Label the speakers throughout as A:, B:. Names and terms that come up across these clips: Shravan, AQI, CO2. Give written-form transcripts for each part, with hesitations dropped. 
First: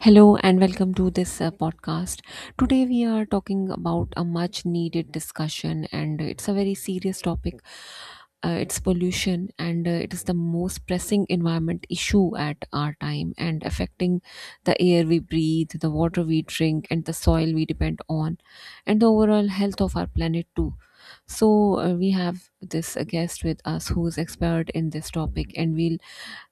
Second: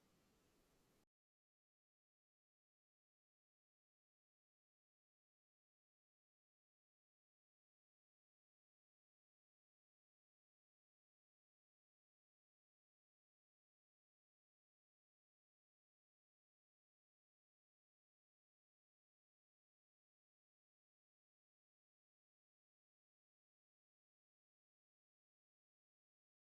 A: Hello and welcome to this podcast. Today we are talking about a much needed discussion, and it's a very serious topic. It's pollution, and it is the most pressing environment issue at our time, and affecting the air we breathe, the water we drink, and the soil we depend on, and the overall health of our planet too. So we have this guest with us, who is expert in this topic, and we'll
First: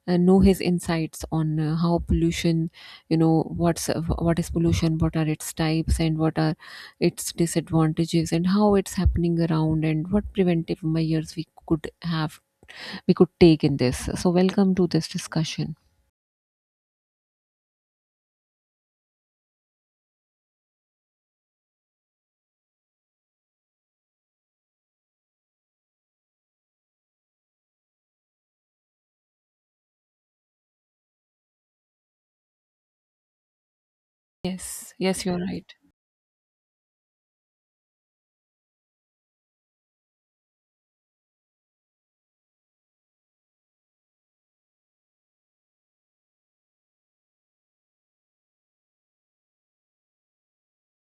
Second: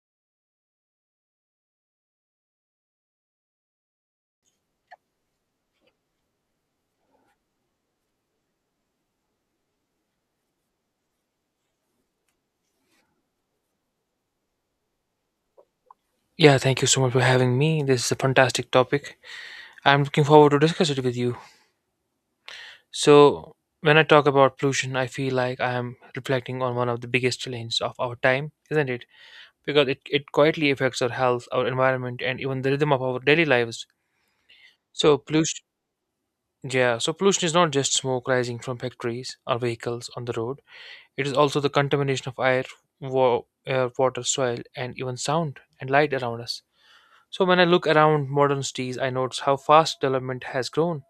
A: and know his insights on how pollution you know what's what is pollution, what are its types, and what are its disadvantages, and how it's happening around, and what preventive measures we could take in this. So welcome to this discussion.
B: Yeah, thank you so much for having me. This is a fantastic topic. I'm looking forward to discuss it with you. So, when I talk about pollution, I feel like I am reflecting on one of the biggest challenges of our time, isn't it? Because it quietly affects our health, our environment, and even the rhythm of our daily lives.
A: Yes,
B: So,
A: yes, you're
B: pollution,
A: right.
B: yeah, so pollution is not just smoke rising from factories or vehicles on the road. It is also the contamination of air, air, water, soil, and even sound and light around us. So when I look around modern cities, I notice how fast development has grown.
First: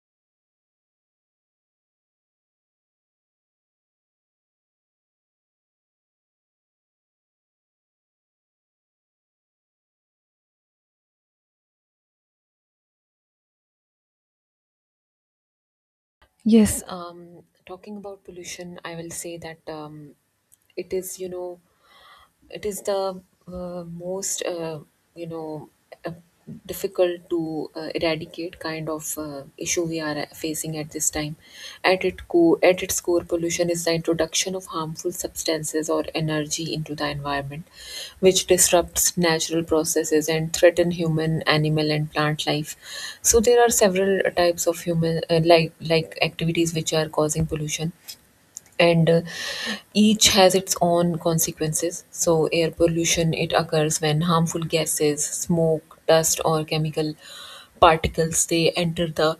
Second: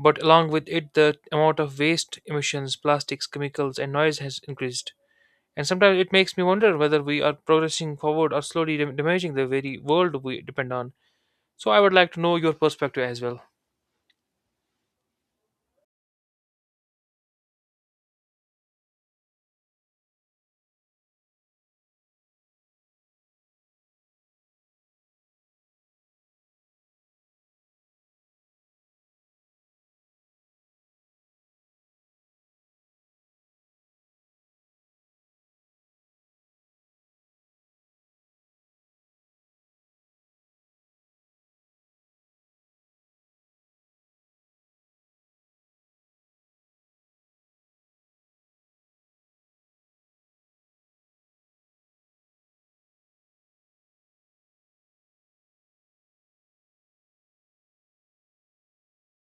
B: But along with it, the amount of waste, emissions, plastics, chemicals, and noise has increased. And sometimes it makes me wonder whether we are progressing forward or slowly damaging the very world we depend on. So I would like to know your perspective as well.
A: Yes. Talking about pollution, I will say that it is you know it is the most you know uh, difficult to eradicate kind of issue we are facing at this time. At its core, pollution is the introduction of harmful substances or energy into the environment, which disrupts natural processes and threaten human, animal, and plant life. So there are several types of human activities which are causing pollution, and each has its own consequences. So air pollution, it occurs when harmful gases, smoke, dust, or chemical particles, they enter the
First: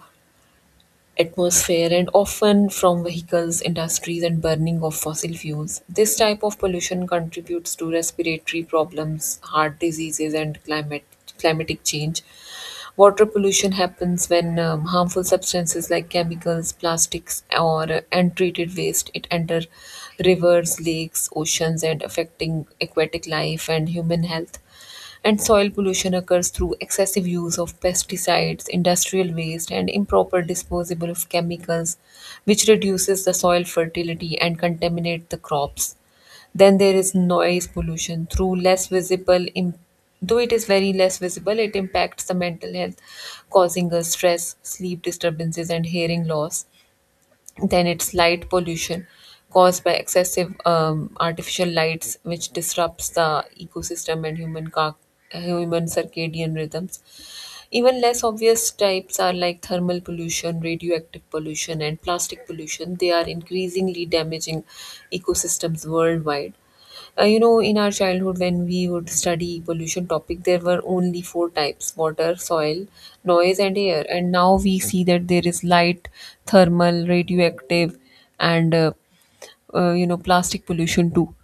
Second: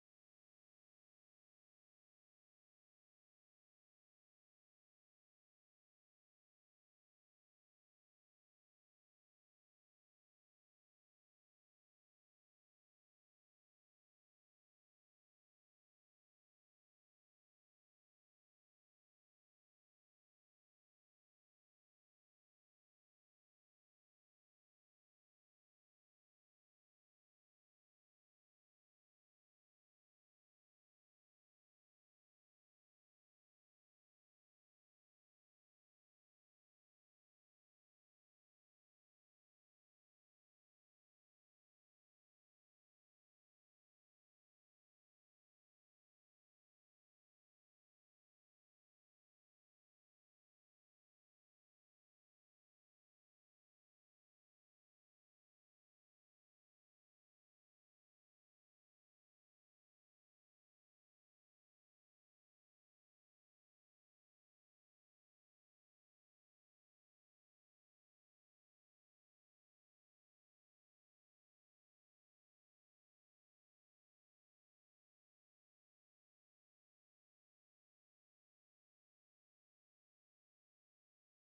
A: atmosphere, and often from vehicles, industries, and burning of fossil fuels. This type of pollution contributes to respiratory problems, heart diseases, and climate climatic change. Water pollution happens when harmful substances like chemicals, plastics, or untreated waste, it enter rivers, lakes, oceans, and affecting aquatic life and human health. And soil pollution occurs through excessive use of pesticides, industrial waste, and improper disposal of chemicals, which reduces the soil fertility and contaminate the crops. Then there is noise pollution through less visible, though it is very less visible, it impacts the mental health, causing us stress, sleep disturbances, and hearing loss. Then it's light pollution, caused by excessive artificial lights, which disrupts the ecosystem and human circadian rhythms. Even less obvious types are like thermal pollution, radioactive pollution, and plastic pollution. They are increasingly damaging ecosystems worldwide. In our childhood, when we would study pollution topic, there were only four types: water, soil, noise, and air. And now we see that there is light, thermal, radioactive, and plastic pollution too.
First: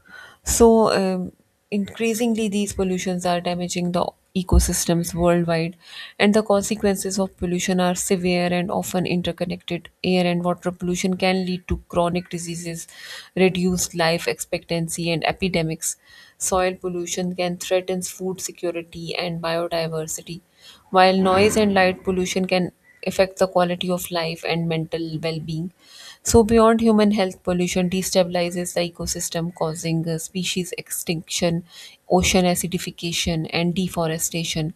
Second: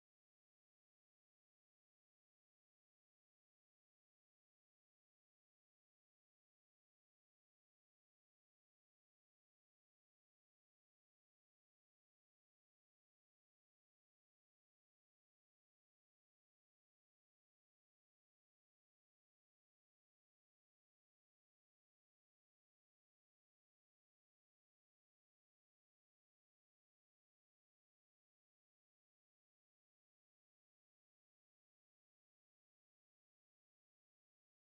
A: So. Increasingly, these pollutions are damaging the ecosystems worldwide, and the consequences of pollution are severe and often interconnected. Air and water pollution can lead to chronic diseases, reduced life expectancy, and epidemics. Soil pollution can threaten food security and biodiversity, while noise and light pollution can affect the quality of life and mental well-being. So beyond human health, pollution destabilizes the ecosystem, causing species extinction, ocean acidification, and deforestation.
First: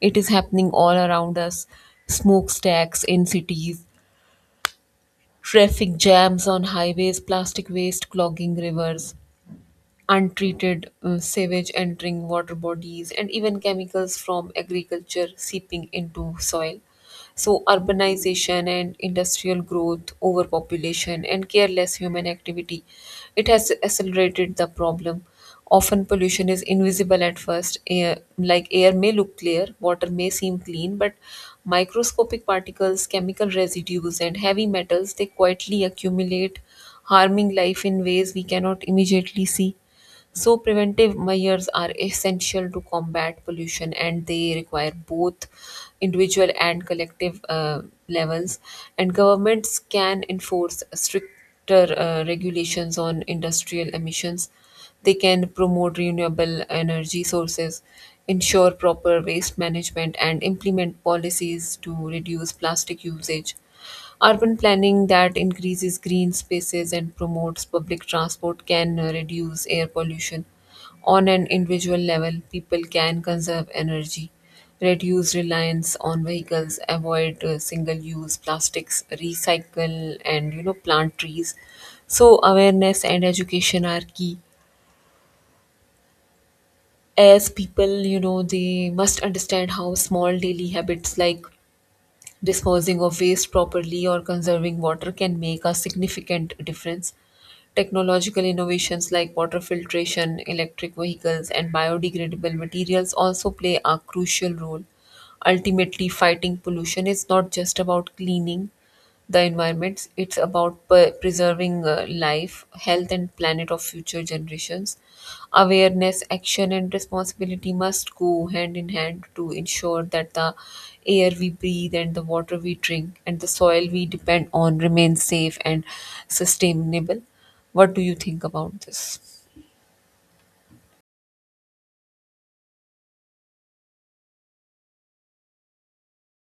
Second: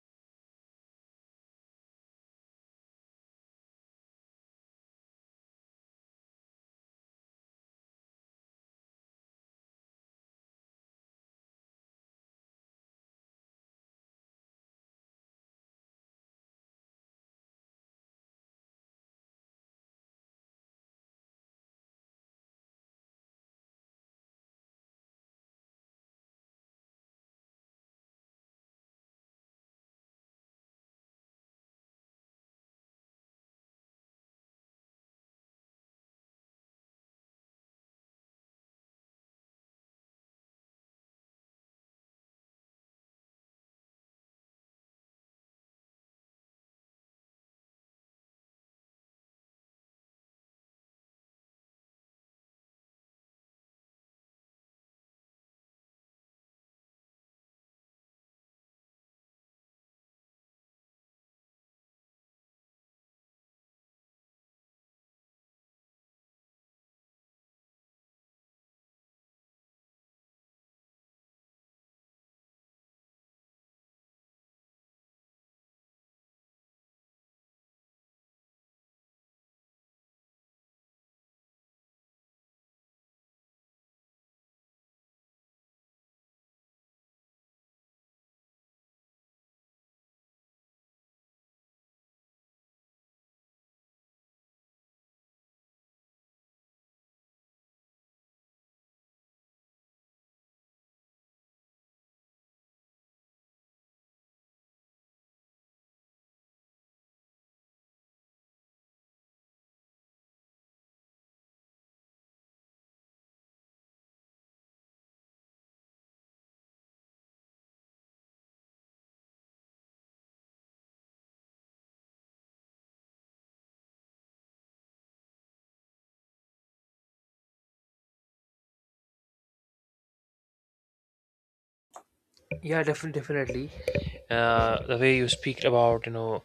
A: It is happening all around us. Smokestacks in cities, traffic jams on highways, plastic waste clogging rivers, untreated sewage entering water bodies, and even chemicals from agriculture seeping into soil. So urbanization and industrial growth, overpopulation, and careless human activity, it has accelerated the problem. Often, pollution is invisible at first. Air may look clear, water may seem clean, but microscopic particles, chemical residues, and heavy metals, they quietly accumulate, harming life in ways we cannot immediately see. So preventive measures are essential to combat pollution, and they require both individual and collective levels. And governments can enforce stricter regulations on industrial emissions. They can promote renewable energy sources, ensure proper waste management, and implement policies to reduce plastic usage. Urban planning that increases green spaces and promotes public transport can reduce air pollution. On an individual level, people can conserve energy, reduce reliance on vehicles, avoid single-use plastics, recycle, and plant trees. So awareness and education are key. As people, they must understand how small daily habits, like disposing of waste properly or conserving water, can make a significant difference. Technological innovations like water filtration, electric vehicles, and biodegradable materials also play a crucial role. Ultimately, fighting pollution is not just about cleaning the environment. It's about preserving life, health, and planet of future generations. Awareness, action, and responsibility must go hand in hand to ensure that the air we breathe, and the water we drink, and the soil we depend on remains safe and sustainable. What do you think about this?
B: Yeah, definitely, definitely. The way you speak about you know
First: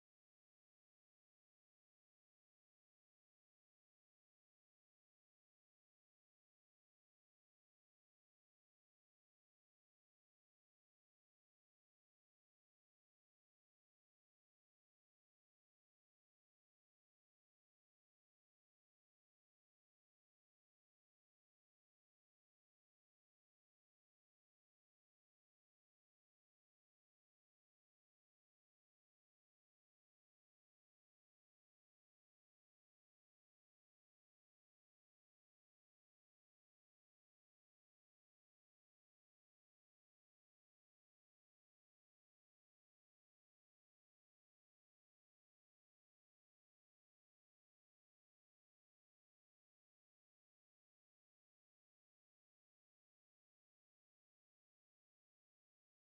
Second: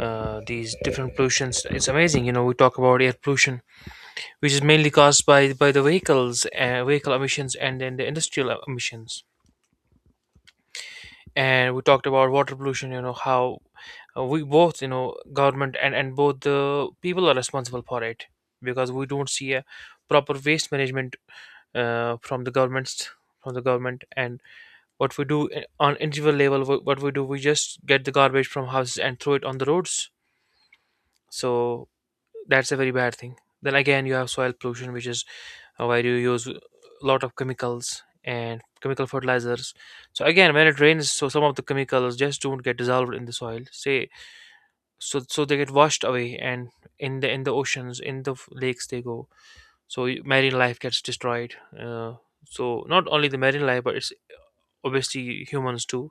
B: uh, these different pollutions, it's amazing. You know, we talk about air pollution, which is mainly caused by the vehicles, vehicle emissions, and then the industrial emissions, and we talked about water pollution. You know how, we both, you know, government and both the people are responsible for it, because we don't see a proper waste management from the government. And what we do, on individual level, what we do, we just get the garbage from houses and throw it on the roads. So that's a very bad thing. Then again you have soil pollution, which is, where you use a lot of chemicals and chemical fertilizers. So again when it rains, so some of the chemicals just don't get dissolved in the soil, say, so they get washed away, and in the oceans, in the lakes they go. So marine life gets destroyed, so not only the marine life, but it's obviously humans too,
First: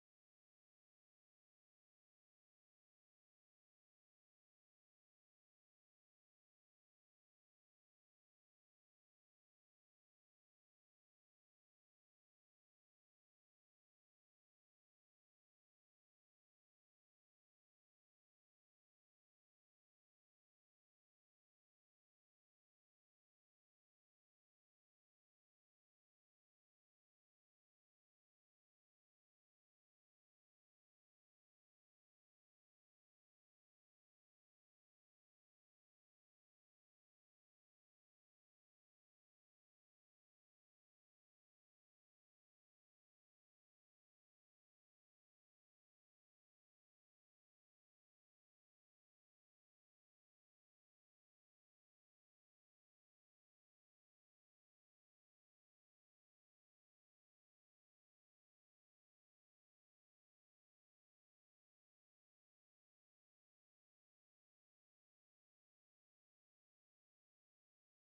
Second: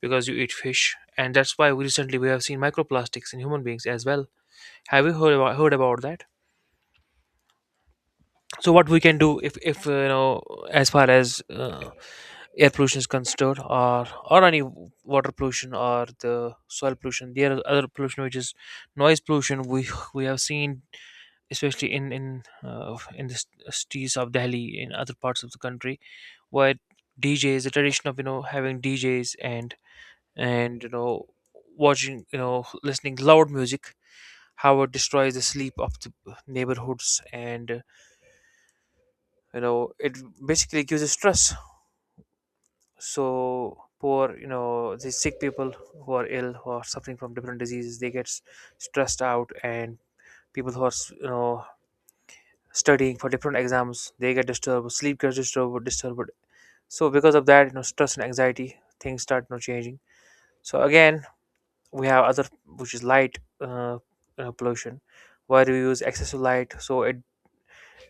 B: because you eat fish. And that's why we recently we have seen microplastics in human beings as well. Have you heard about that? So what we can do, if you know, as far as air pollution is considered, or any water pollution or the soil pollution. There are other pollution which is noise pollution. We we have seen, especially in the cities of Delhi, in other parts of the country, where DJs, the tradition of, you know, having DJs and you know, listening loud music, how it destroys the sleep of the neighborhoods, and you know, it basically gives a stress. So poor, you know, the sick people who are ill, who are suffering from different diseases, they get stressed out. And people who are you know studying for different exams, they get disturbed, sleep gets disturbed. So because of that, you know, stress and anxiety things start, you know, changing. So again, we have other, which is light, pollution, where we use excessive light, so it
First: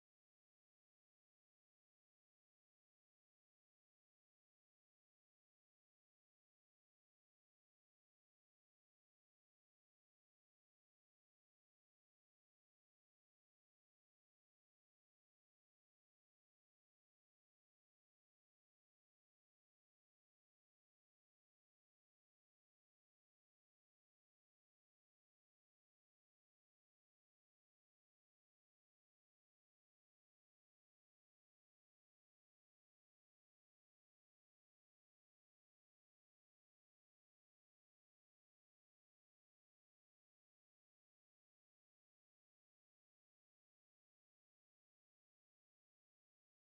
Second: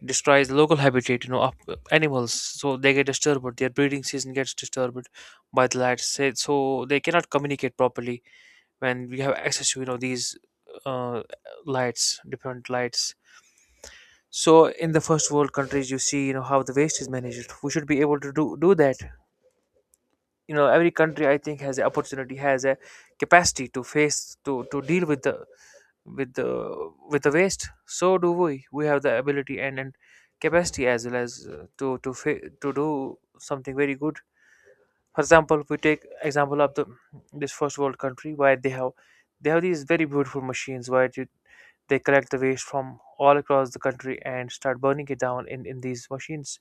B: destroys the local habitat, you know, of animals. So they get disturbed, their breeding season gets disturbed by the light, so they cannot communicate properly when we have access to, you know, these uh, lights, different lights. So in the first world countries, you see, you know, how the waste is managed. We should be able to do that. You know, every country, I think, has the opportunity, has a capacity to face, to deal with the, with the waste. So do we have the ability, and capacity as well, as to to do something very good. For example, if we take example of the, this first world country, where they have these very beautiful machines, where you, they collect the waste from all across the country and start burning it down in these machines.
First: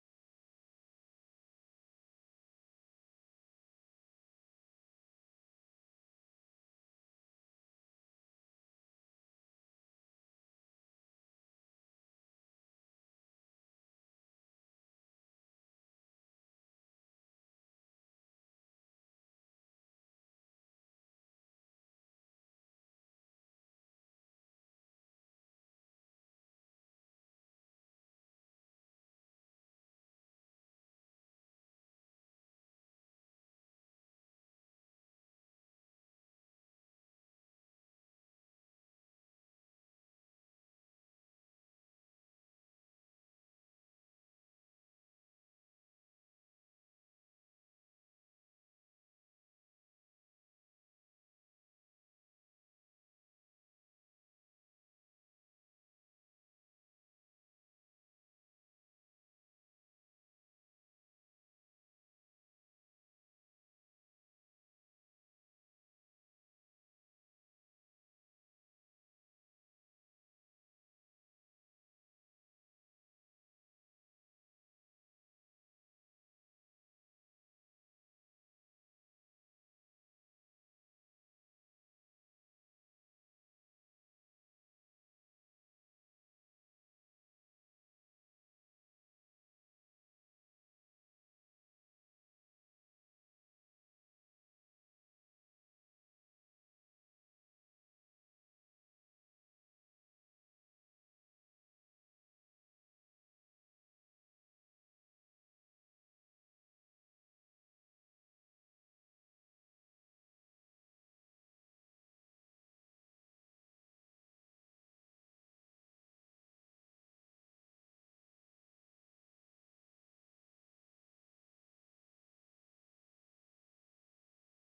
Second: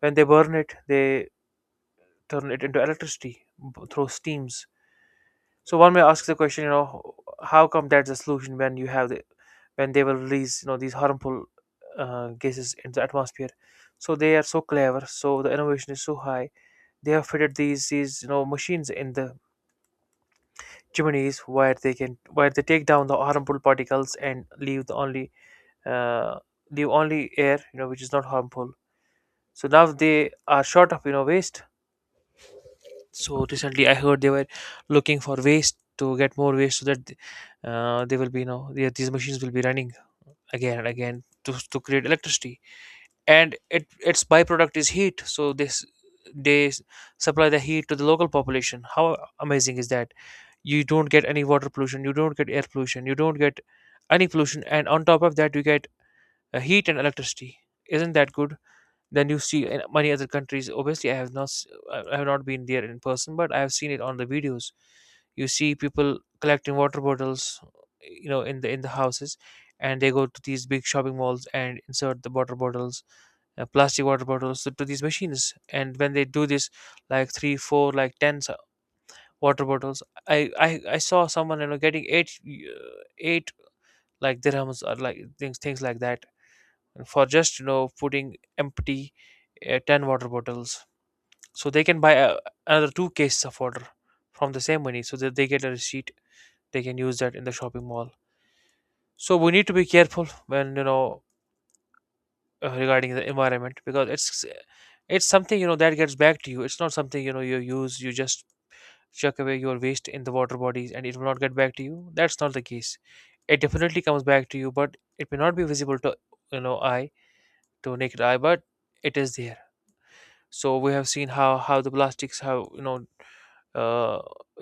B: When they burn it, they turn it into electricity, through steams. So one may ask the question, you know, how come that's the solution when you have the, when they will release, you know, these harmful gases into the atmosphere? So they are so clever. So the innovation is so high. They have fitted these you know machines in the chimneys, where they can, where they take down the harmful particles and leave the only uh, leave only air, you know, which is not harmful. So now they are short of, you know, waste. So recently, I heard they were looking for waste to get more waste, so that they will be, you know, these machines will be running again and again to create electricity. And it, its byproduct is heat. So this they supply the heat to the local population. How amazing is that? You don't get any water pollution. You don't get air pollution. You don't get any pollution. And on top of that, you get heat and electricity. Isn't that good? Then you see in many other countries. Obviously, I have not, I have not been there in person, but I have seen it on the videos. You see people collecting water bottles, you know, in the houses, and they go to these big shopping malls and insert the water bottles, plastic water bottles, to these machines. And when they do this, like three, four, like ten water bottles, I saw someone, you know, getting eight like dirhams, or like things like that, and for just, you know, putting empty 10 water bottles, so they can buy another two cases of water from the same money, so that they get a receipt they can use that in the shopping mall. So we need to be careful when, you know, regarding the environment, because it's something, you know, that gets back to you. It's not something, you know, you use, you just chuck away your waste in the water bodies and it will not get back to you. That's not the case. It definitely comes back to you, but it may not be visible to, you know, eye, to naked eye, but it is there. So we have seen how the plastics have, you know, uh,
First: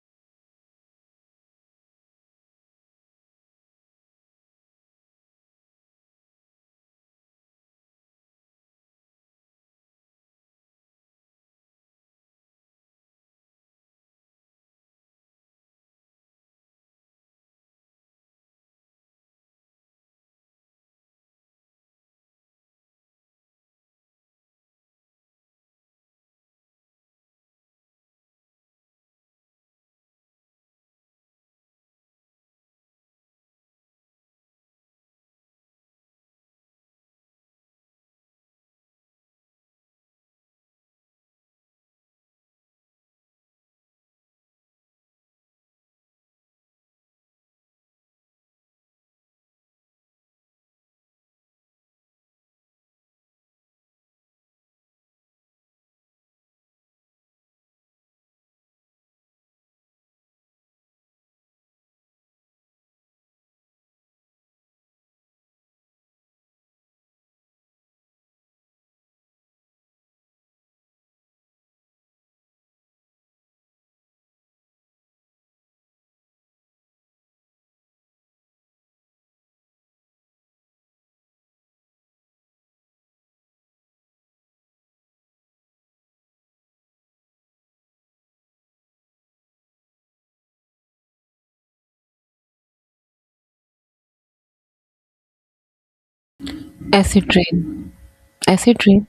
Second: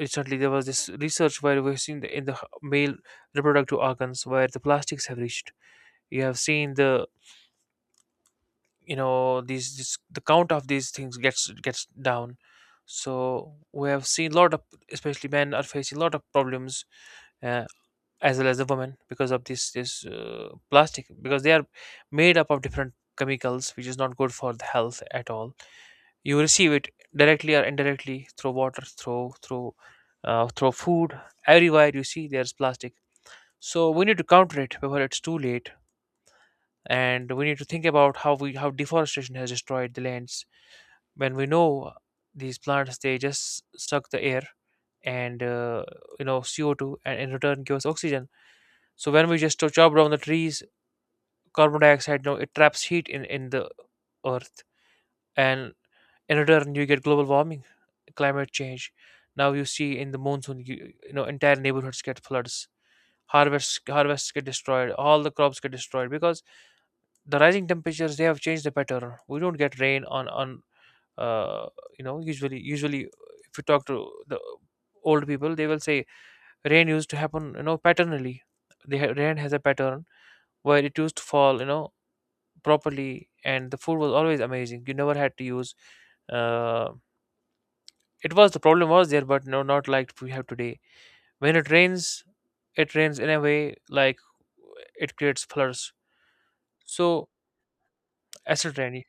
B: recently there was this research where we've seen the, in the male reproductive organs, where the plastics have reached. You have seen the, you know, these this, the count of these things gets down. So we have seen a lot of, especially men are facing a lot of problems, uh, as well as the women, because of this plastic, because they are made up of different chemicals, which is not good for the health at all. You receive it directly or indirectly, through water, through food. Everywhere you see, there's plastic. So we need to counter it before it's too late. And we need to think about how we, how deforestation has destroyed the lands. When we know these plants, they just suck the air and you know, CO2, and in return give us oxygen. So when we just chop down the trees, carbon dioxide, no, it traps heat in the earth, and in return you get global warming, climate change. Now you see in the monsoon, you know, entire neighborhoods get floods. Harvests get destroyed, all the crops get destroyed, because the rising temperatures, they have changed the pattern. We don't get rain on uh, you know, usually. If you talk to the old people, they will say rain used to happen, you know, patternally. The rain has a pattern, where it used to fall, you know, properly, and the food was always amazing. You never had to use uh, it was, the problem was there, but no, not like we have today. When it rains in a way like it creates floods. So
A: Acid rain.
B: acid
A: Acid
B: rain,
A: rain?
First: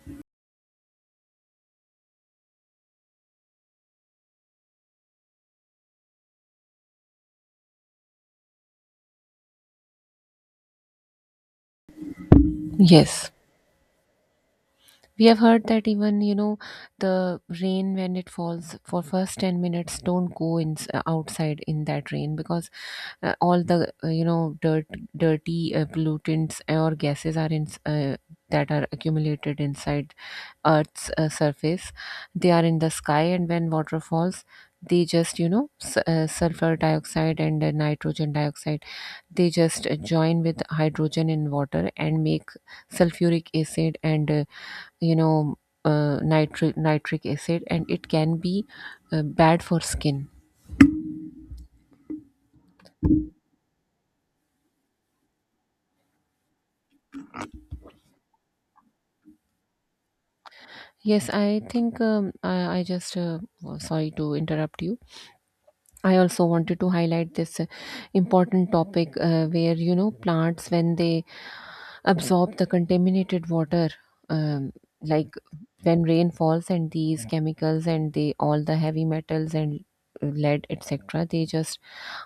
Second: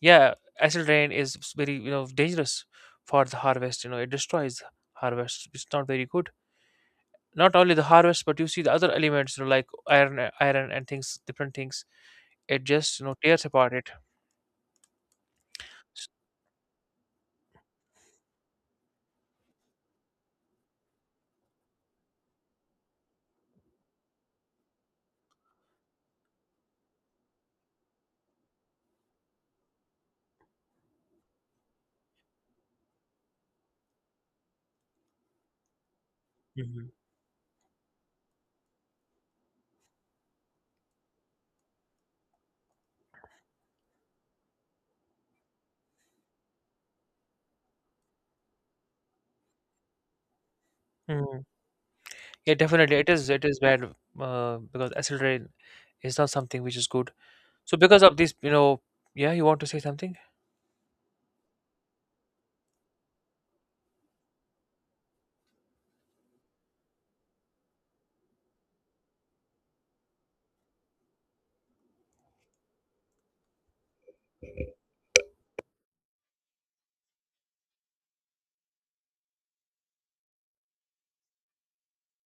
B: yeah, acid rain is very, you know, dangerous for the harvest. You know, it destroys the harvest. It's not very good. Not only the harvest, but you see the other elements, you know, like iron, iron and things, different things. It just, you know,
A: Yes.
B: tears apart it.
A: We have heard that even, you know, the rain when it falls for first 10 minutes, don't go outside in that rain, because all the, dirt, dirty pollutants, organs that are put inside Earth's is, they are waterfalls. They just, you know, sulfur
B: Mhm.
A: dioxide and nitrogen dioxide, they just join with hydrogen in water and make sulfuric acid, and you know nitric acid, and it can be uh, skin.
B: Mhm. Yeah, definitely. It is bad because accelerate is not something which is good. So because of this, you know, yeah, you want to say something?
A: Yes, I think, I just, oh, sorry to interrupt you. I also wanted to highlight this important topic where plants, when they absorb the contaminated water, um, like when rain falls and these chemicals and the all the heavy metals and lead, etc., they just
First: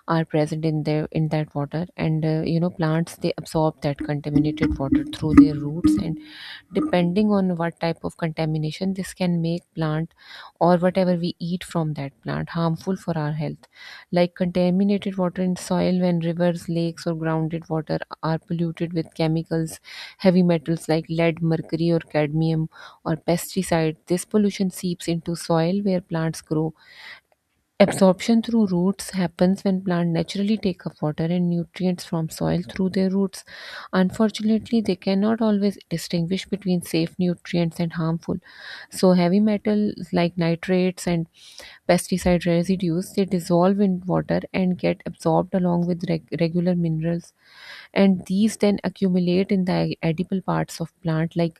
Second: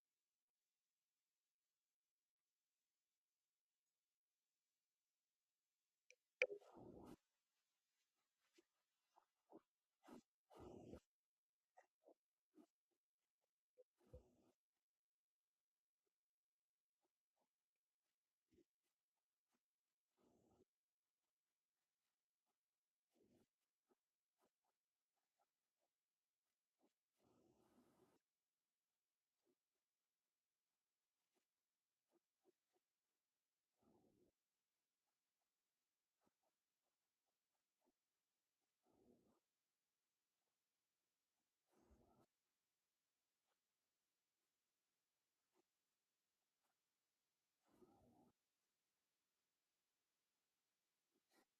A: are present in there in that water, and plants, they absorb that contaminated water through their roots, and depending on what type of contamination, this can make plant or whatever we eat from that plant harmful for our health. Like contaminated water in soil, when rivers, lakes, or grounded water are polluted with chemicals, heavy metals like lead, mercury, or cadmium, or pesticides, this pollution seeps into soil where plants grow. Absorption through roots happens when plants naturally take up water and nutrients from soil through their roots. Unfortunately, they cannot always distinguish between safe nutrients and harmful. So heavy metals like nitrates and pesticide residues, they dissolve in water and get absorbed along with regular minerals, and these then accumulate in the edible parts of plant, like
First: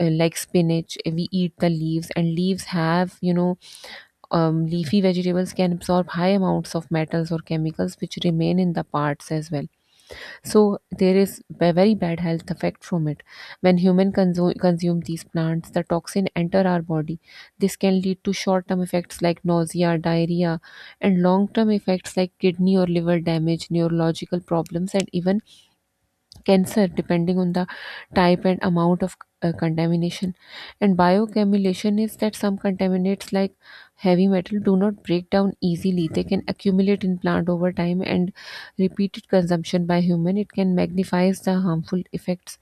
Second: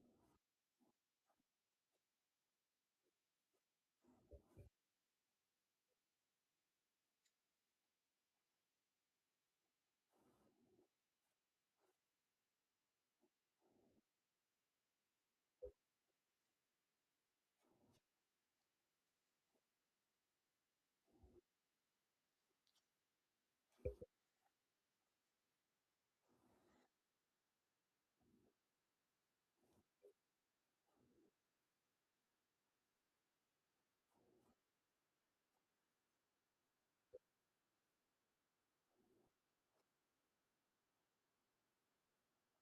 A: uh, like spinach. We eat the leaves, and leaves have, leafy vegetables can absorb high amounts of metals or chemicals, which remain in the parts as well. So there is very bad health effect from it. When human consume these plants, the toxin enter our body. This can lead to short-term effects like nausea, diarrhea, and long-term effects like kidney or liver damage, neurological problems, and even cancer, depending on the type and amount of contamination. And bioaccumulation is that some contaminants, like heavy metal, do not break down easily. They can accumulate in plant over time, and repeated consumption by human, it can magnifies the harmful effects.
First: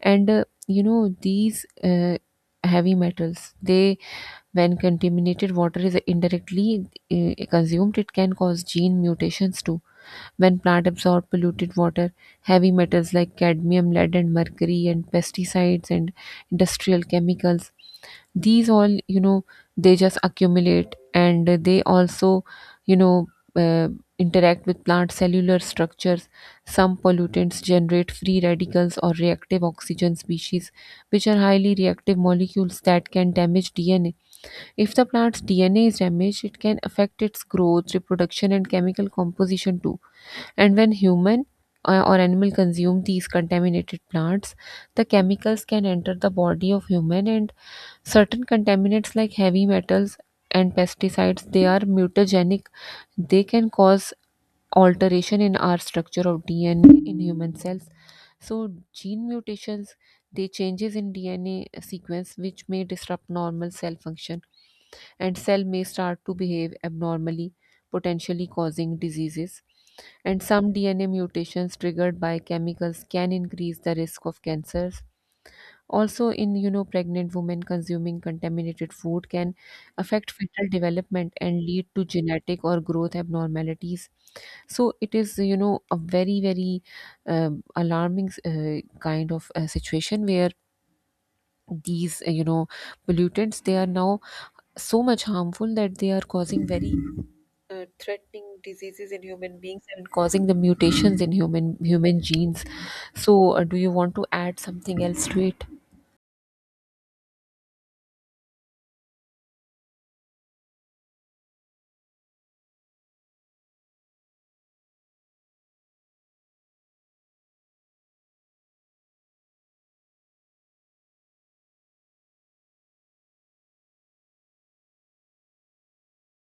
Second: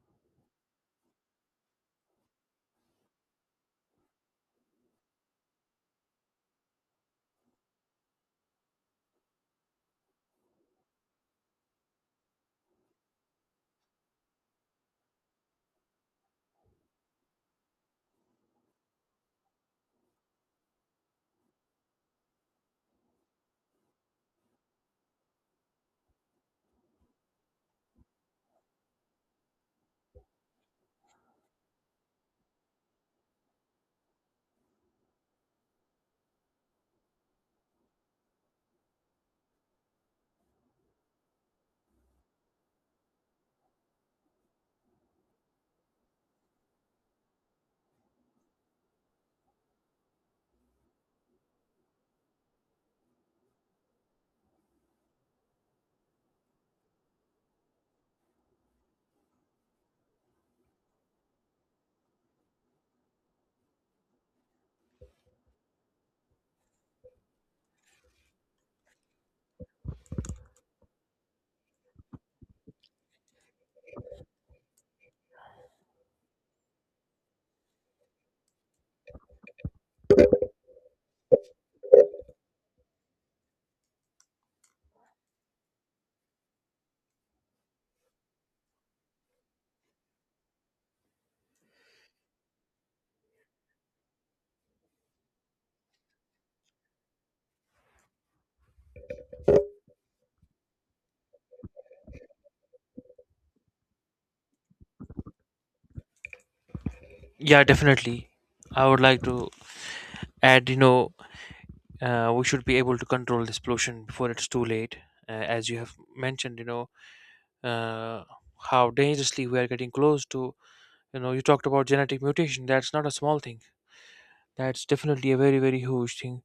A: And these heavy metals, they, when contaminated water is indirectly consumed, it can cause gene mutations too. When plants absorb polluted water, heavy metals like cadmium, lead, and mercury, and pesticides and industrial chemicals, these all, you know, they just accumulate, and they also, you know, uh, interact with plant cellular structures. Some pollutants generate free radicals or reactive oxygen species, which are highly reactive molecules that can damage DNA. If the plant's DNA is damaged, it can affect its growth, reproduction, and chemical composition too. And when human or animal consume these contaminated plants, the chemicals can enter the body of human, and certain contaminants like heavy metals and pesticides, they are mutagenic. They can cause alteration in our structure of DNA in human cells. So gene mutations, they changes in DNA sequence which may disrupt normal cell function, and cell may start to behave abnormally, potentially causing diseases. And some DNA mutations triggered by chemicals can increase the risk of cancers. Also, in you know, pregnant women consuming contaminated food can affect fetal development and lead to genetic or growth abnormalities. So it is, you know, a very very alarming situation where these pollutants, they are now so much harmful that they are causing very threatening diseases in human beings, and causing the mutations in human genes. So do you want to add something else to it?
B: Yeah, definitely. I would like to add, you know, we should be able to control this pollution before it's too late. As you have mentioned, you know, uh, how dangerously we are getting close to, you know, you talked about genetic mutation. That's not a small thing, that's definitely a very very huge thing.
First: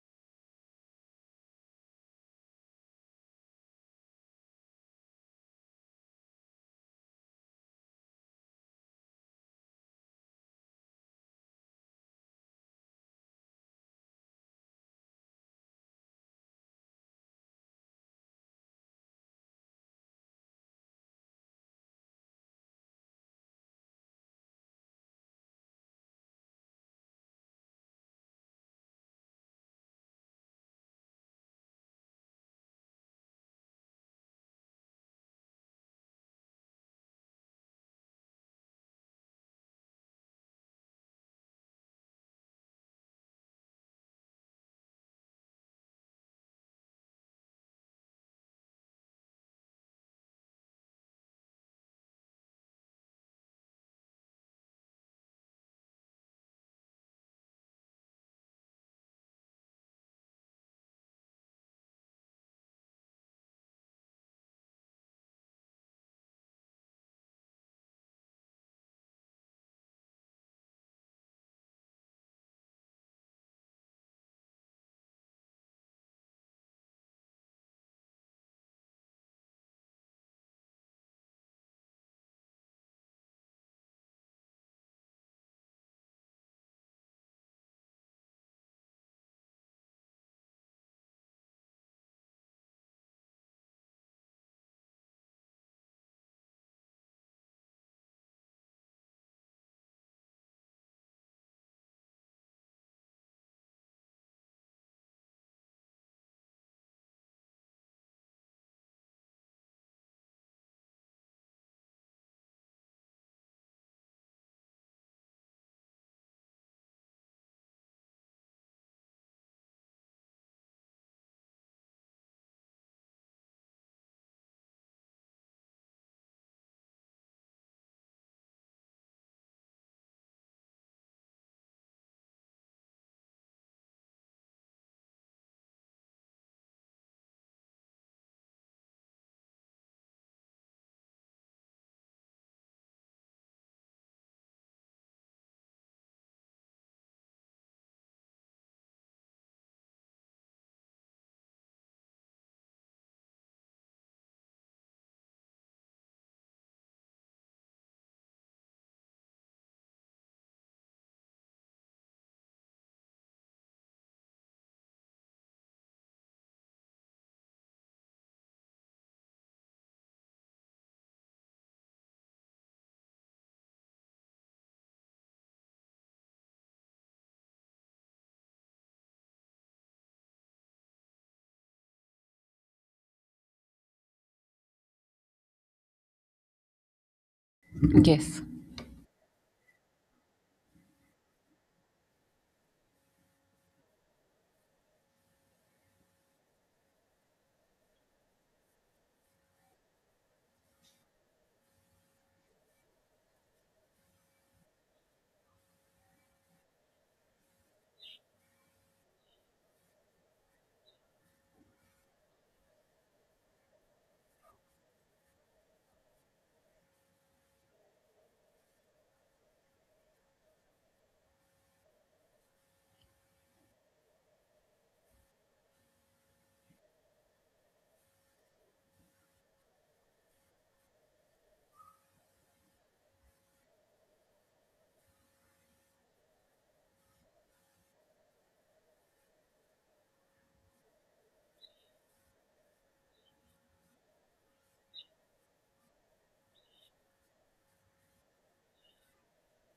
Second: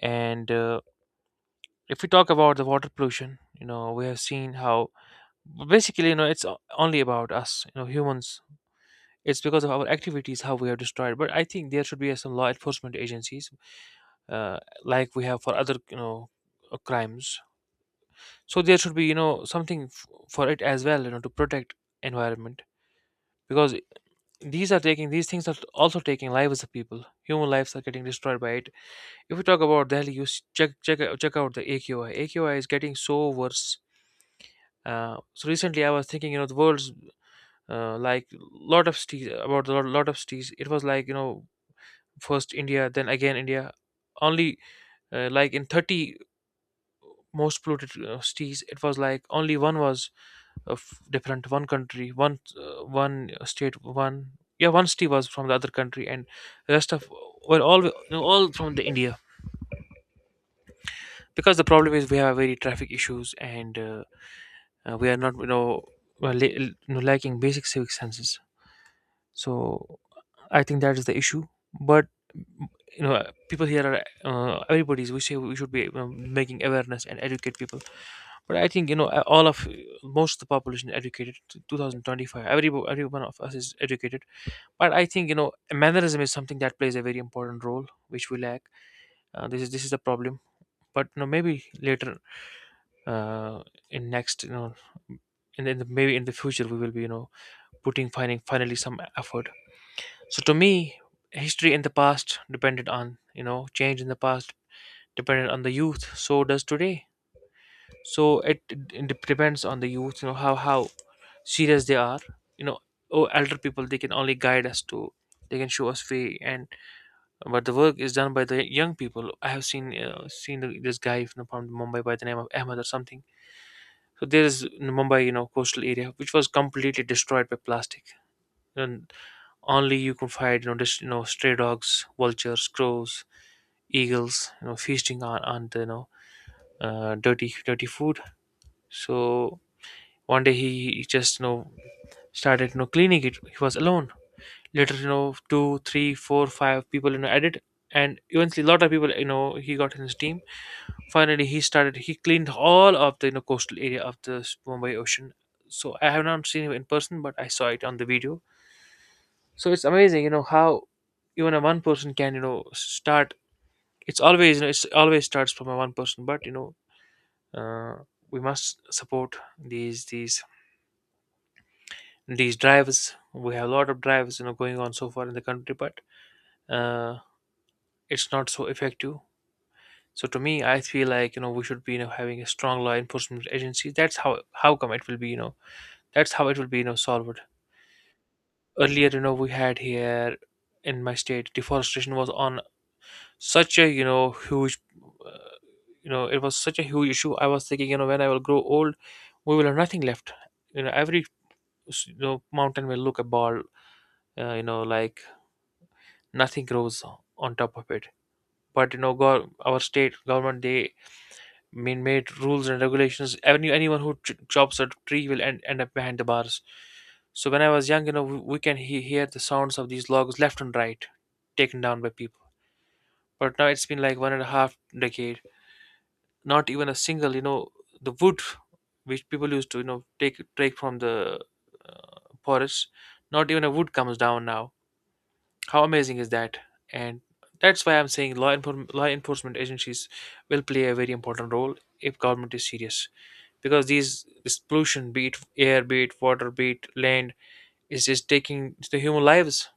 B: And if we talk about the water pollution, you know, we have seen how, basically, you know, it's only about us, you know, humans. It's because of our activities how we have destroyed, but I think there should be some law enforcement agencies, uh, like we have for other, you know, crimes. So there should be, you know, something for it as well, you know, to protect environment. Because these things are also taking lives of people. Human lives are getting destroyed by it. If we talk about Delhi, you use, check out the AQI. AQI is getting so worse. So recently, I was thinking, you know, the world's, like, lot of cities, about a lot of cities. It was like, you know, first India, then again India. Only like in 30 most polluted cities, it was like only one was of different, one country, one one state, one, yeah, one city was from the other country, and rest of were all, you know, all from the India. Because the problem is we have very traffic issues. And we are not, you know, well, you know, lacking basic civic senses. So I think that is the issue. But, you know, people here are, everybody's, we say we should be, making awareness and educate people. But I think, you know, all of most of the population educated, 2025, every one of us is educated. But I think, you know, mannerism is something that plays a very important role, which we lack. This is the problem. But, you know, maybe later, uh, in next, you know, and then maybe in the future, we will be, you know, putting finding finally some effort. So to me, history in the past depended on you know change in the past depended on the youth, so does today. So depends on the youth, you know, how serious they are. You know, oh, elder people, they can only guide us, to, they can show us way, and but the work is done by the young people. I have seen, seen this guy from Mumbai, by the name of Ahmed or something. So there is, in Mumbai, you know, coastal area which was completely destroyed by plastic, and only you can find, you know, just, you know, stray dogs, vultures, crows, eagles, you know, feasting on the, you know, dirty dirty food. So one day he just, you know, started, you know, cleaning it. He was alone. Later, you know, two, three, four, five people, you know, added, and eventually a lot of people, you know, he got in his team. Finally, he cleaned all of the, you know, coastal area of the Mumbai ocean. So I have not seen him in person, but I saw it on the video. So it's amazing, you know, how even a one person can, you know, start. It's always, you know, it's always starts from a one person. But, you know, uh, we must support these these these drivers. We have a lot of drivers, you know, going on so far in the country, but, uh, it's not so effective. So to me, I feel like, you know, we should be, you know, having a strong law enforcement agency. That's how come it will be, you know, that's how it will be, you know, solved.
A: Yes.
B: Earlier, you know, we had here in my state, deforestation was on such a, you know, huge, uh, you know, it was such a huge issue. I was thinking, you know, when I will grow old, we will have nothing left. You know, every, you know, mountain will look a ball, you know, like nothing grows on top of it. But, you know, our state government, they man-made rules and regulations. Anyone who chops a tree will end up behind the bars. So when I was young, you know, we can hear the sounds of these logs left and right, taken down by people. But now it's been like one and a half decade. Not even a single, you know, the wood which people used to, you know, take from the, forest. Not even a wood comes down now. How amazing is that? And that's why I'm saying law enforcement agencies will play a very important role if government is serious. Because these this pollution, be it air, be it water, be it land, is just taking the human lives.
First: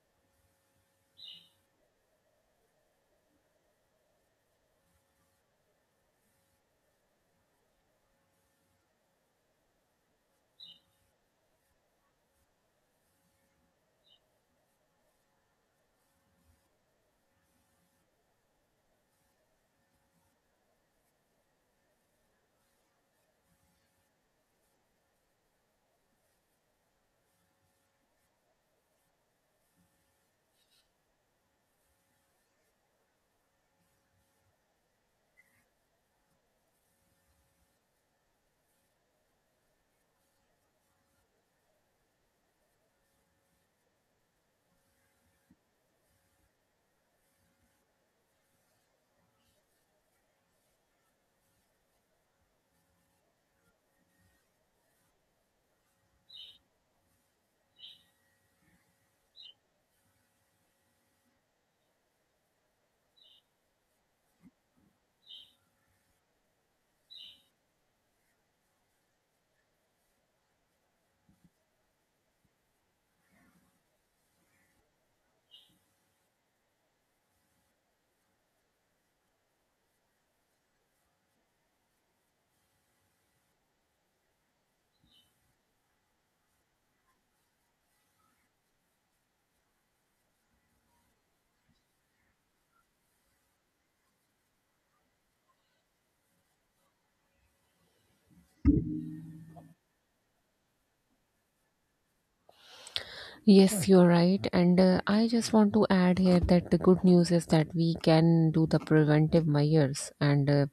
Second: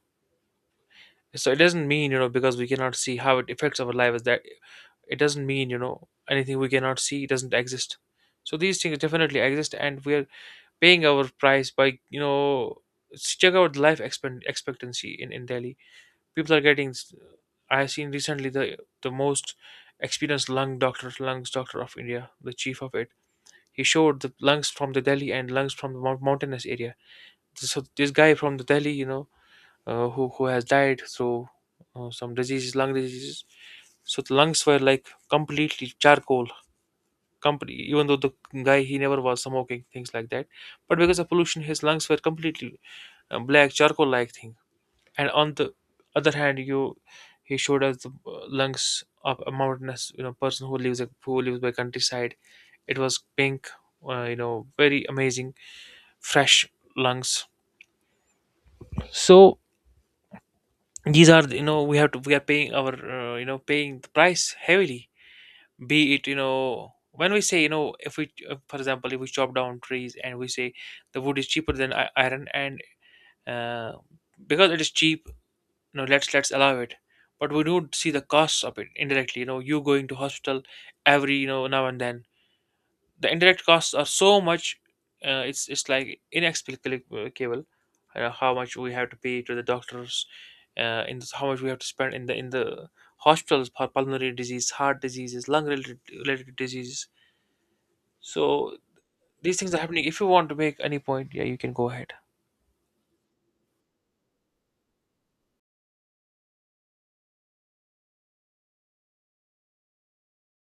B: So it doesn't mean, you know, because we cannot see how it affects our lives, that it doesn't mean, you know, anything we cannot see doesn't exist. So these things definitely exist, and we are paying our price by, you know, check out life expectancy in Delhi. People are getting. I have seen recently the most experienced lung doctor, lungs doctor of India, the chief of it. He showed the lungs from the Delhi and lungs from the mountainous area. So this guy from the Delhi, you know, who has died through some diseases, lung diseases. So the lungs were like completely charcoal. Company, even though the guy, he never was smoking things like that, but because of pollution, his lungs were completely black charcoal-like thing. And on the other hand, you, he showed us the lungs of a mountainous, you know, person who lives by countryside. It was pink, you know, very amazing, fresh lungs. So these are, you know, we have to we are paying our, you know, paying the price heavily. Be it, you know, when we say, you know, if we, for example, if we chop down trees and we say the wood is cheaper than iron, and uh, because it is cheap, you know, let's allow it. But we don't see the costs of it indirectly. You know, you going to hospital every, you know, now and then. The indirect costs are so much, it's like inexplicable. How much we have to pay to the doctors, in this, how much we have to spend in the, hospitals for pulmonary disease, heart diseases, related diseases. So these things are happening. If you want to make any point, yeah, you can go ahead.
A: Yes, you're right. And I just want to add here that the good news is that we can do the preventive measures, and,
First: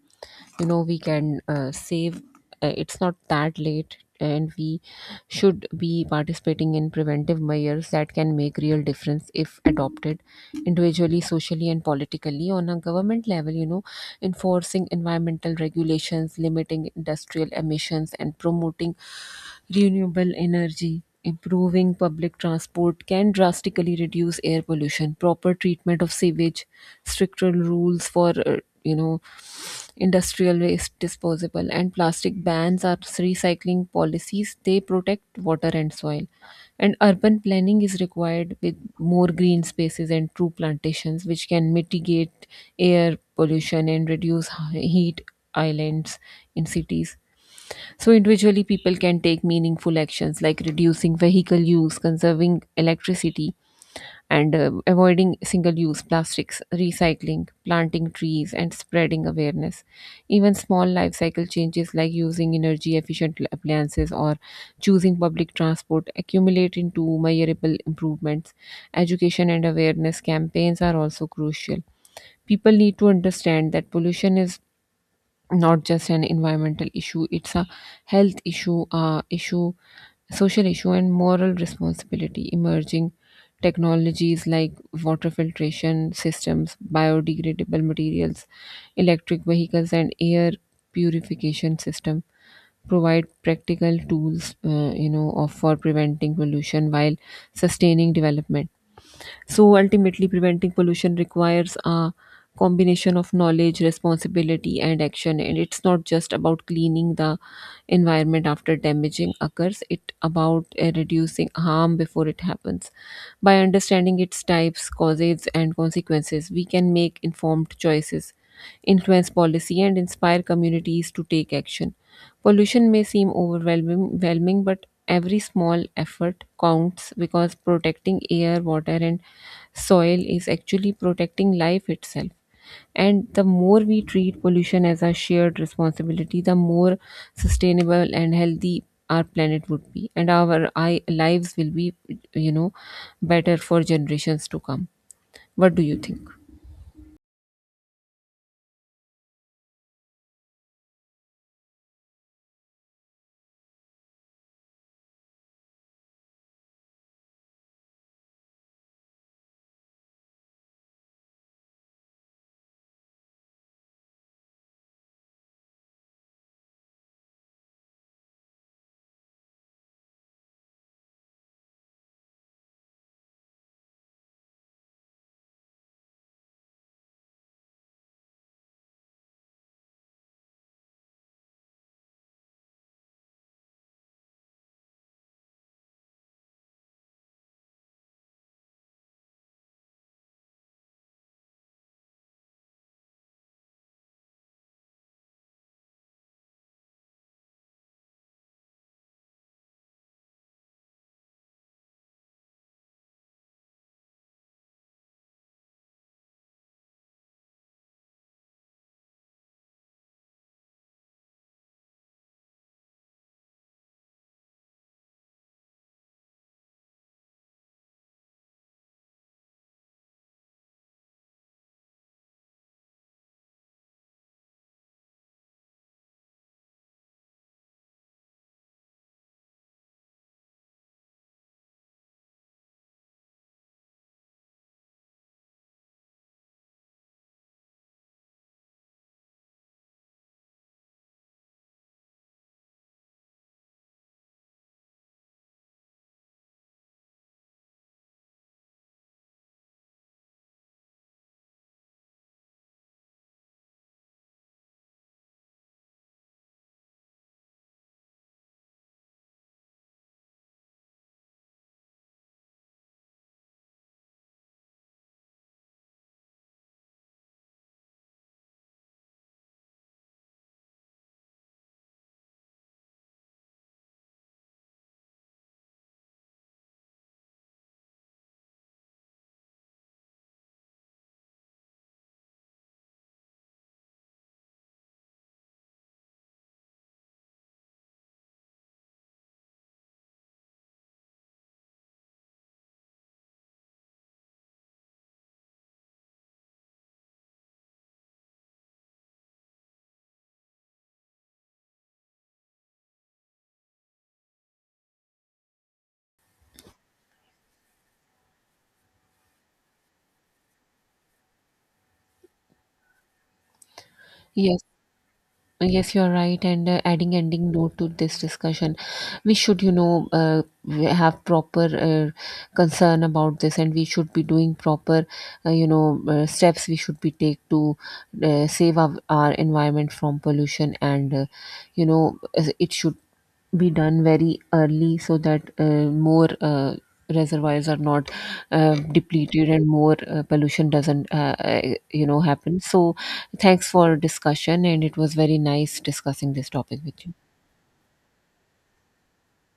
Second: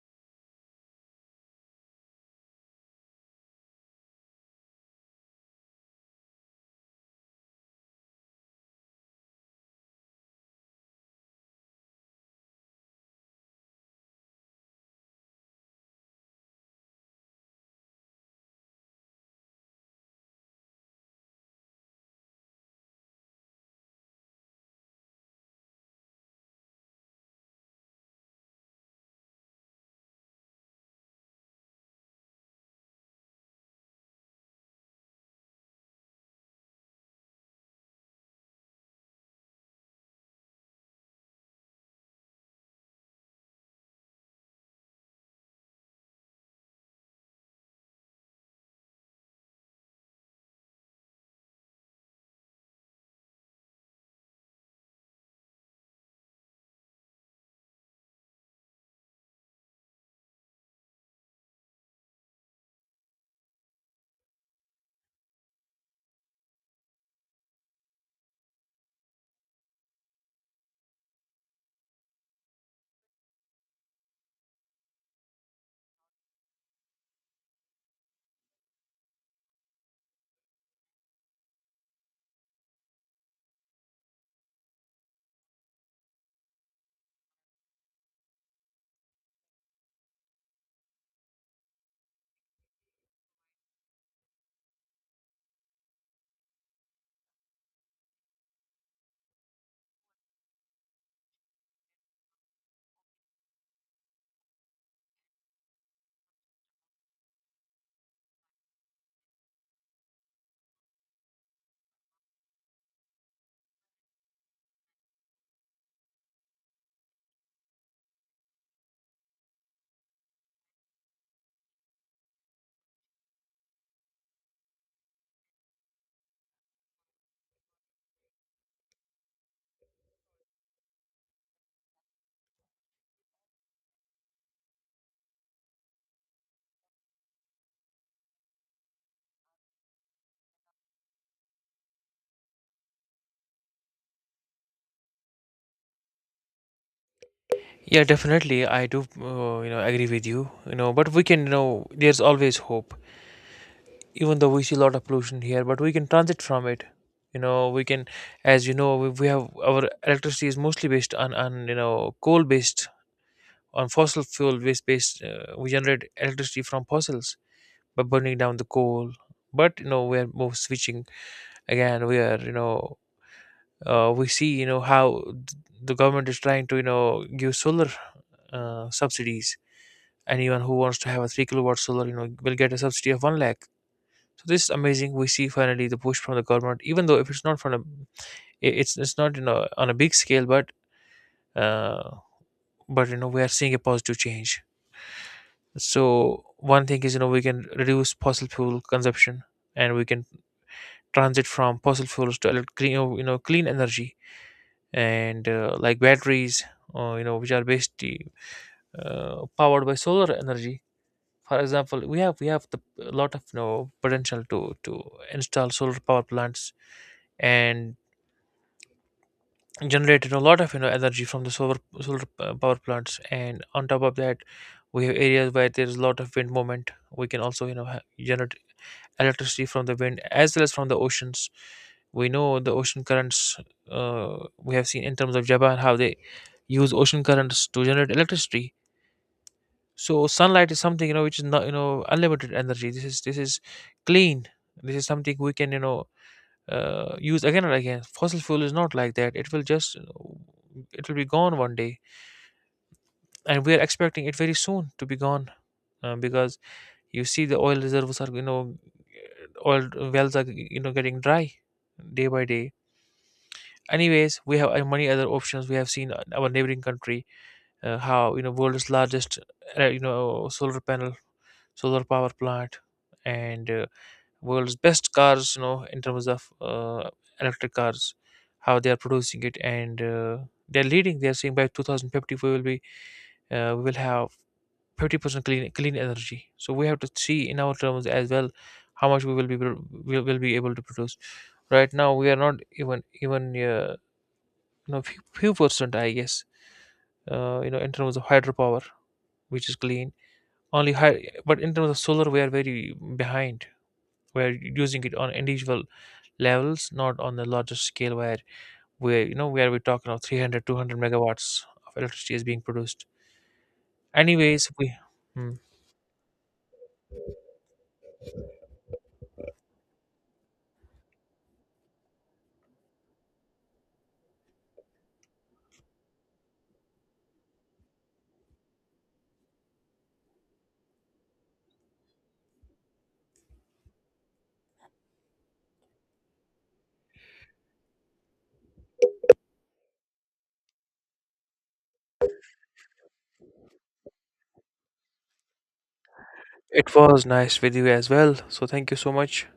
A: you know, we can save. It's not that late, and we should be participating in preventive measures that can make real difference if adopted individually, socially, and politically. On a government level, you know, enforcing environmental regulations, limiting industrial emissions, and promoting renewable energy, improving public transport can drastically reduce air pollution. Proper treatment of sewage, stricter rules for you know industrial waste disposable, and plastic bans are recycling policies, they protect water and soil. And urban planning is required, with more green spaces and true plantations, which can mitigate air pollution and reduce heat islands in cities. So, individually, people can take meaningful actions like reducing vehicle use, conserving electricity, and avoiding single use plastics, recycling, planting trees, and spreading awareness. Even small life cycle changes, like using energy efficient appliances or choosing public transport, accumulate into measurable improvements. Education and awareness campaigns are also crucial. People need to understand that pollution is not just an environmental issue, it's a health issue, social issue, and moral responsibility. Emerging technologies like water filtration systems, biodegradable materials, electric vehicles, and air purification system provide practical tools, you know of for preventing pollution while sustaining development. So ultimately, preventing pollution requires a combination of knowledge, responsibility, and action. And it's not just about cleaning the environment after damaging occurs. It about reducing harm before it happens. By understanding its types, causes, and consequences, we can make informed choices, influence policy, and inspire communities to take action. Pollution may seem overwhelming, but every small effort counts, because protecting air, water, and soil is actually protecting life itself. And the more we treat pollution as a shared responsibility, the more sustainable and healthy our planet would be, and our lives will be, you know, better for generations to come. What do you think?
B: Yeah, definitely, I do, you know, agree with you, you know. But we can, you know, there's always hope. Even though we see a lot of pollution here, but we can transit from it. You know, we can, as you know, we have, our electricity is mostly based on, you know, coal based, on fossil fuel based, we generate electricity from fossils by burning down the coal. But, you know, we are more switching again. We are, you know, we see, you know, how the government is trying to, you know, give solar, subsidies. Anyone who wants to have a 3 kilowatt solar, you know, will get a subsidy of 1 lakh. So this is amazing. We see finally the push from the government, even though if it's not from a, it's not, you know, on a big scale, but, uh, but you know, we are seeing a positive change. So one thing is, you know, we can reduce fossil fuel consumption, and we can transit from fossil fuels to clean, you know, clean energy, and like batteries, you know, which are basically powered by solar energy. For example, we have the a lot of, you know, potential to install solar power plants and generated a lot of, you know, energy from the solar power plants. And on top of that, we have areas where there is a lot of wind moment. We can also, you know, generate electricity from the wind, as well as from the oceans. We know the ocean currents, uh, we have seen in terms of Japan, how they use ocean currents to generate electricity. So sunlight is something, you know, which is not, you know, unlimited energy. This is, clean, this is something we can, you know, use again and again. Fossil fuel is not like that. It will just, it will be gone one day, and we are expecting it very soon to be gone, because you see the oil reserves are, you know, oil wells are, you know, getting dry day by day. Anyways, we have, many other options. We have seen, our neighboring country, how, you know, world's largest, you know, solar panel, solar power plant, and world's best cars, you know, in terms of, electric cars, how they are producing it. And they're leading, they're saying by 2050 we will be, we will have 50% clean clean energy. So we have to see in our terms as well, how much we will be we will be able to produce. Right now we are not even you know, few percent I guess, you know, in terms of hydropower, which is clean only high. But in terms of solar, we are very behind. We are using it on individual levels, not on the larger scale where we, you know, where we're talking of 300, 200 megawatts of electricity is being produced.
A: Yes.
B: Anyways, we, hmm,
A: Yes, you're right. And adding ending note to this discussion, we should, you know, we have proper concern about this, and we should be doing proper, steps we should be take to save our environment from pollution, and you know it should be done very early, so that more reservoirs are not depleted, and more pollution doesn't happen. So thanks for discussion, and it was very nice discussing this topic
B: it
A: with you.
B: was nice with you as well. So thank you so much.